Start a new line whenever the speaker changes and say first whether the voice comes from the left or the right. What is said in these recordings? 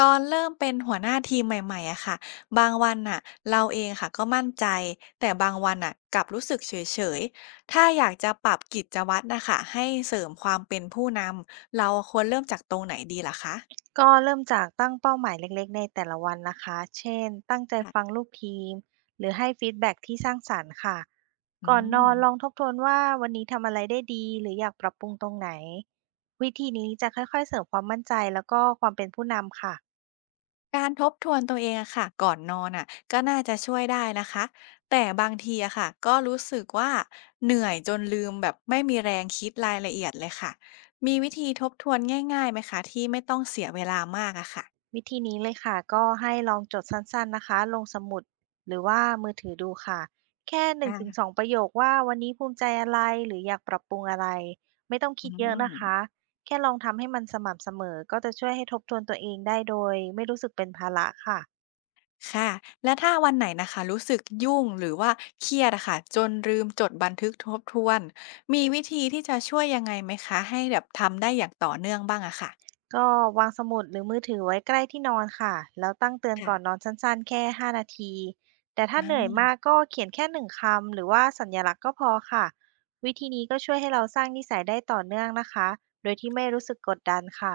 left: ตอนเริ่มเป็นหัวหน้าทีมใหม่ๆอะค่ะบางวันน่ะเราเองค่ะก็มั่นใจ แต่บางวันน่ะกลับรู้สึกเฉยๆถ้าอยากจะปรับกิจวัตรนะคะให้เสริมความเป็นผู้นำ เราควรเริ่มจากตรงไหนดีลหรคะ
right: ก็เริ่มจากตั้งเป้าหมายเล็กๆในแต่ละวันนะคะ เช่นตั้งใจฟั
left: ค่ะ
right: งลูกทีมหรือให้ฟีดแบ็กที่สร้างสรรค์ค่ะ
left: อื
right: ก่อนน
left: ม
right: อนลองทบทวนว่าวันนี้ทำอะไรได้ดีหรืออยากปรับปรุงตรงไหนวิธีนี้จะค่อยๆเสริมความมั่นใจแล้วก็ความเป็นผู้นำค่ะ
left: การทบทวนตัวเองอะค่ะก่อนนอนอ่ะก็น่าจะช่วยได้นะคะแต่บางทีอะค่ะก็รู้สึกว่าเหนื่อยจนลืมแบบไม่มีแรงคิดรายละเอียดเลยค่ะ มีวิธีทบทวนง่ายๆไหมคะที่ไม่ต้องเสียเวลามากอะค่
right: วิธีนี้เลยค่ะก็ให้ลองจดสั้นๆนะคะลงสมุดหรือว่ามือถือดูค่ะแค่
left: ะ
right: 1-2ประโยคว่าวันนี้ภูมิใจอะไรหรืออยากปรับปรุงอะไรไม่ต้อง
left: อื
right: คิดเยอะนะคะ
left: ม
right: แค่ลองทำให้มันสม่ำเสมอก็จะช่วยให้ทบทวนตัวเองได้โดยไม่รู้สึกเป็นภาระค่ะ
left: ค่ะแล้วถ้าวันไหนนะคะรู้สึกยุ่งหรือว่าเครียดอะค่ะจนลืมจดบันทึกทบทวนมีวิธีที่จะช่วยยังไงไหมคะให้แบบทำได้อย่างต่อเนื่องบ้างอะค่ะ
right: ก็วางสมุดหรือมือถือไว้ใกล้ที่นอนค่ะแล้วตั้งเตือน
left: ค่ะ
right: ก่อนนอนสั้นๆแค่ 5 นาทีแต่ถ้าเหนื่อย
left: อา
right: มากก็เขียนแค่1คำหรือว่าสัญลักษณ์ก็พอค่ะวิธีนี้ก็ช่วยให้เราสร้างนิสัยได้ต่อเนื่องนะคะโดยที่ไม่รู้สึกกดดันค่ะ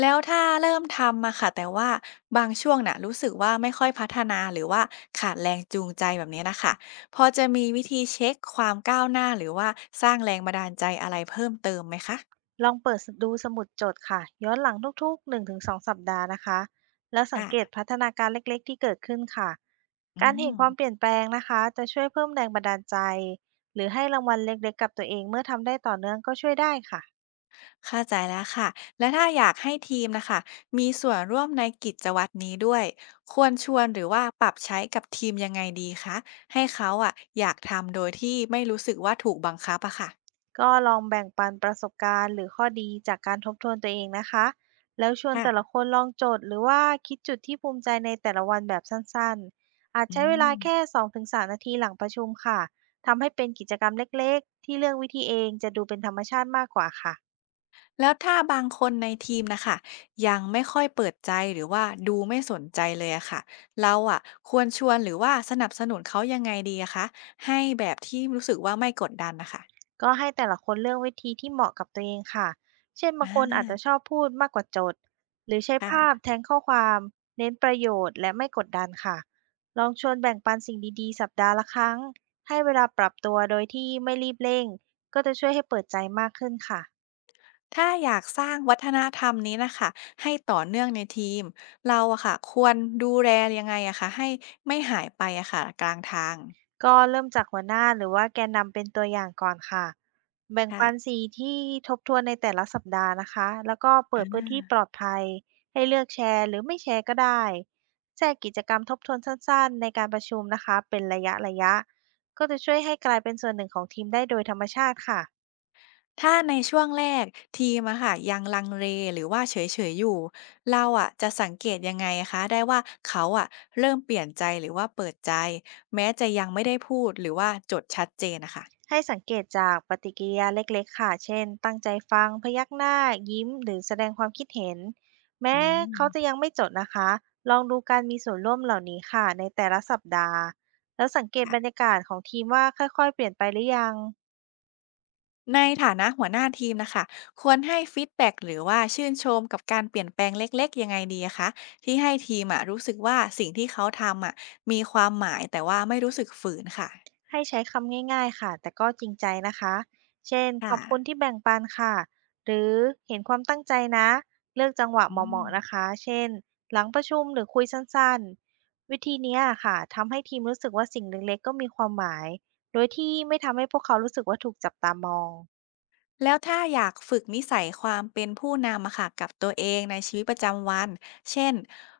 left: แล้วถ้าเริ่มทำมาค่ะแต่ว่าบางช่วงน่ะรู้สึกว่าไม่ค่อยพัฒนาหรือว่าขาดแรงจูงใจแบบนี้นะคะพอจะมีวิธีเช็คความก้าวหน้าหรือว่าสร้างแรงบันดาลใจอะไรเพิ่มเติมไหมคะ
right: ลองเปิดดูสมุดจดค่ะย้อนหลังทุกๆ1-2สองสัปดาห์นะคะแล้วสัง
left: ค่ะ
right: เกตพัฒนาการเล็กๆที่เกิดขึ้นค่ะ
left: อื
right: การเห็นค
left: ม
right: วามเปลี่ยนแปลงนะคะจะช่วยเพิ่มแรงบันดาลใจหรือให้รางวัลเล็กๆกับตัวเองเมื่อทำได้ต่อเนื่องก็ช่วยได้ค่ะ
left: เข้าใจแล้วค่ะ แล้วถ้าอยากให้ทีมนะคะมีส่วนร่วมในกิจวัตรนี้ด้วยควรชวนหรือว่าปรับใช้กับทีมยังไงดีคะให้เขาอ่ะอยากทำโดยที่ไม่รู้สึกว่าถูกบังคับอะค่ะ
right: ก็ลองแบ่งปันประสบการณ์หรือข้อดีจากการทบทวนตัวเองนะคะ แล้วชวน
left: ค่ะ
right: แต่ละคนลองโจทย์หรือว่าคิดจุดที่ภูมิใจในแต่ละวันแบบสั้นๆ อาจ
left: อื
right: ใช้เวลาแค่
left: ม
right: 2-3 นาทีหลังประชุมค่ะ ทำให้เป็นกิจกรรมเล็กๆที่เลือกวิธีเองจะดูเป็นธรรมชาติมากกว่าค่ะ
left: แล้วถ้าบางคนในทีมนะคะยังไม่ค่อยเปิดใจหรือว่าดูไม่สนใจเลยอะค่ะเราอ่ะควรชวนหรือว่าสนับสนุนเขายังไงดีอะคะให้แบบที่รู้สึกว่าไม่กดดันนะคะ
right: ก็ให้แต่ละคนเลือกวิธีที่เหมาะกับตัวเองค่ะ เช่น
left: อ่
right: บางคนอาจจะ
left: า
right: ชอบพูดมากกว่าจดหรือใช้ภาพ
left: ค่ะ
right: แทนข้อความ เน้นประโยชน์และไม่กดดันค่ะ ลองชวนแบ่งปันสิ่งดีๆสัปดาห์ละครั้ง ให้เวลาปรับตัวโดยที่ไม่รีบเร่ง ก็จะช่วยให้เปิดใจมากขึ้นค่ะ
left: ถ้าอยากสร้างวัฒนธรรมนี้นะคะให้ต่อเนื่องในทีมเราอะค่ะควรดูแลยังไงอะคะให้ไม่หายไปอะค่ะกลางทาง
right: ก็เริ่มจากหัวหน้าหรือว่าแกนนำเป็นตัวอย่างก่อนค่ะแบ่ง
left: ค่ะ
right: ปันสีที่ทบทวนในแต่ละสัปดาห์นะคะแล้วก็เปิดพื้นที่ปลอดภัยให้เลือกแชร์หรือไม่แชร์ก็ได้แจกกิจกรรมทบทวนสั้นๆในการประชุมนะคะเป็นระยะๆก็จะช่วยให้กลายเป็นส่วนหนึ่งของทีมได้โดยธรรมชาติค่ะ
left: ถ้าในช่วงแรกทีมอะค่ะยังลังเลหรือว่าเฉยๆอยู่เราอะจะสังเกตยังไงอะคะได้ว่าเขาอะเริ่มเปลี่ยนใจหรือว่าเปิดใจแม้จะยังไม่ได้พูดหรือว่าจดชัดเจนนะคะ
right: ให้สังเกตจากปฏิกิริยาเล็กๆค่ะ เช่นตั้งใจฟัง พยักหน้า ยิ้มหรือแสดงความคิดเห็น แม้
left: อืม
right: เขาจะยังไม่จดนะคะ ลองดูการมีส่วนร่วมเหล่านี้ค่ะในแต่ละสัปดาห์ แล้วสังเกต
left: ะ
right: บรรยากาศของทีมว่าค่อยๆเปลี่ยนไปหรือยัง
left: ในฐานะหัวหน้าทีมนะคะควรให้ฟีดแบ็กหรือว่าชื่นชมกับการเปลี่ยนแปลงเล็กๆยังไงดีอะคะที่ให้ทีมอะรู้สึกว่าสิ่งที่เขาทำอะมีความหมายแต่ว่าไม่รู้สึกฝืนค่ะ
right: ให้ใช้คำง่ายๆค่ะแต่ก็จริงใจนะคะเช่นข
left: ค่ะ
right: อบคุณที่แบ่งปันค่ะหรือเห็นความตั้งใจนะเลือกจังหวะ
left: อื
right: เห
left: ม
right: มาะๆนะคะเช่นหลังประชุมหรือคุยสั้นๆวิธีเนี้ยค่ะทำให้ทีมรู้สึกว่าสิ่งเล็กๆก็มีความหมายโดยที่ไม่ทำให้พวกเขารู้สึกว่าถูกจับตามอง
left: แล้วถ้าอยากฝึกนิสัยความเป็นผู้นำอะค่ะกับตัวเองในชีวิตประจำวันเช่น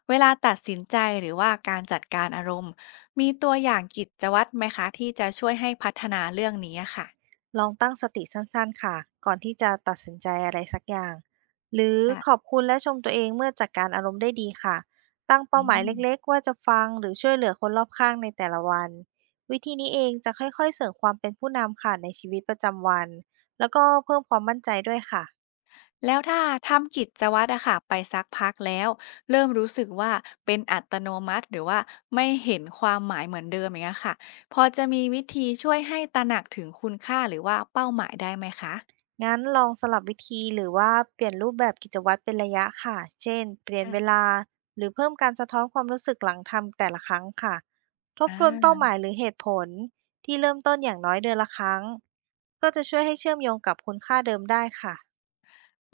left: เวลาตัดสินใจหรือว่าการจัดการอารมณ์มีตัวอย่างกิจวัตรไหมคะที่จะช่วยให้พัฒนาเรื่องนี้อะค่ะ
right: ลองตั้งสติสั้นๆค่ะก่อนที่จะตัดสินใจอะไรสักอย่างหรือขอบ
left: ค่ะ
right: คุณและชมตัวเองเมื่อจัดการอารมณ์ได้ดีค่ะตั้ง
left: อื
right: เป้าหมาย
left: ม
right: เล็กๆว่าจะฟังหรือช่วยเหลือคนรอบข้างในแต่ละวันวิธีนี้เองจะค่อยๆเสริมความเป็นผู้นำค่ะในชีวิตประจำวันแล้วก็เพิ่มความมั่นใจด้วยค่ะ
left: แล้วถ้าทำกิจวัตรอะค่ะไปสักพักแล้วเริ่มรู้สึกว่าเป็นอัตโนมัติหรือว่าไม่เห็นความหมายเหมือนเดิมอย่างเงี้ยค่ะพอจะมีวิธีช่วยให้ตระหนักถึงคุณค่าหรือว่าเป้าหมายได้ไหมคะ
right: งั้นลองสลับวิธีหรือว่าเปลี่ยนรูปแบบกิจวัตรเป็นระยะค่ะ เช่น เปลี่ยน
left: อ่ะ
right: เวลาหรือเพิ่มการสะท้อนความรู้สึกหลังทำแต่ละครั้งค่ะทบ
left: อ
right: ทวนเป้าหมา
left: า
right: ยหรือเหตุผลที่เริ่มต้นอย่างน้อยเดือนละครั้งก็จะช่วยให้เชื่อมโยงกับคุณค่าเดิมได้ค่ะ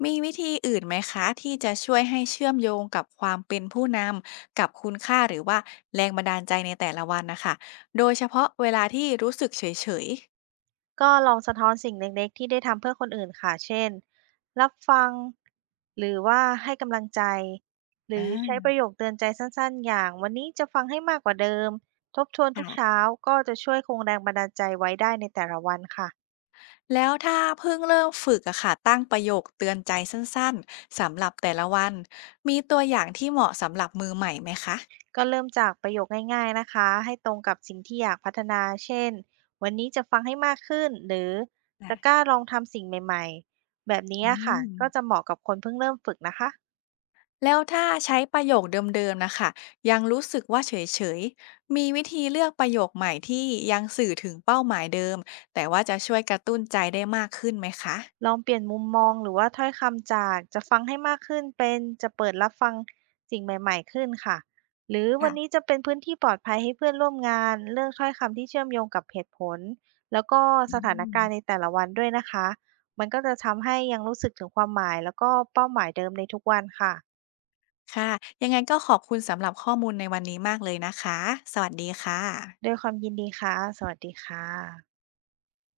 left: มีวิธีอื่นไหมคะที่จะช่วยให้เชื่อมโยงกับความเป็นผู้นำกับคุณค่าหรือว่าแรงบันดาลใจในแต่ละวันนะคะโดยเฉพาะเวลาที่รู้สึกเฉยๆ
right: ก็ลองสะท้อนสิ่งเล็กๆที่ได้ทำเพื่อคนอื่นค่ะเช่นรับฟังหรือว่าให้กำลังใจห
left: อ
right: รือใช้ป
left: า
right: ระโยคเตือนใจสั้นๆอย่างวันนี้จะฟังให้มากกว่าเดิมทบทวนทุกเช้า
left: ค่ะ
right: ก็จะช่วยคงแรงบันดาลใจไว้ได้ในแต่ละวันค่ะ
left: แล้วถ้าเพิ่งเริ่มฝึกอะค่ะตั้งประโยคเตือนใจสั้นๆสำหรับแต่ละวันมีตัวอย่างที่เหมาะสำหรับมือใหม่ไหมคะ
right: ก็เริ่มจากประโยคง่ายๆนะคะให้ตรงกับสิ่งที่อยากพัฒนาเช่นวันนี้จะฟังให้มากขึ้นหรือ
left: อะ
right: จะกล้าลองทำสิ่งใหม่ๆแบบนี้
left: อื
right: ค่ะ
left: ม
right: ก็จะเหมาะกับคนเพิ่งเริ่มฝึกนะคะ
left: แล้วถ้าใช้ประโยคเดิมๆนะคะยังรู้สึกว่าเฉยๆมีวิธีเลือกประโยคใหม่ที่ยังสื่อถึงเป้าหมายเดิมแต่ว่าจะช่วยกระตุ้นใจได้มากขึ้นไหมคะ
right: ลองเปลี่ยนมุมมองหรือว่าถ้อยคำจากจะฟังให้มากขึ้นเป็นจะเปิดรับฟังสิ่งใหม่ๆขึ้นค่ะหรือวันนี้
left: ค่ะ
right: จะเป็นพื้นที่ปลอดภัยให้เพื่อนร่วมงานเลือกถ้อยคำที่เชื่อมโยงกับเหตุผลแล้วก็
left: อื
right: สถาน
left: ม
right: การณ์ในแต่ละวันด้วยนะคะมันก็จะทำให้ยังรู้สึกถึงความหมายแล้วก็เป้าหมายเดิมในทุกวันค่ะ
left: ค่ะยังไงก็ขอบคุณสำหรับข้อมูลในวันนี้มากเลยนะคะสวัสดีค่ะ
right: ด้วยความยินดีค่ะสวัสดีค่ะ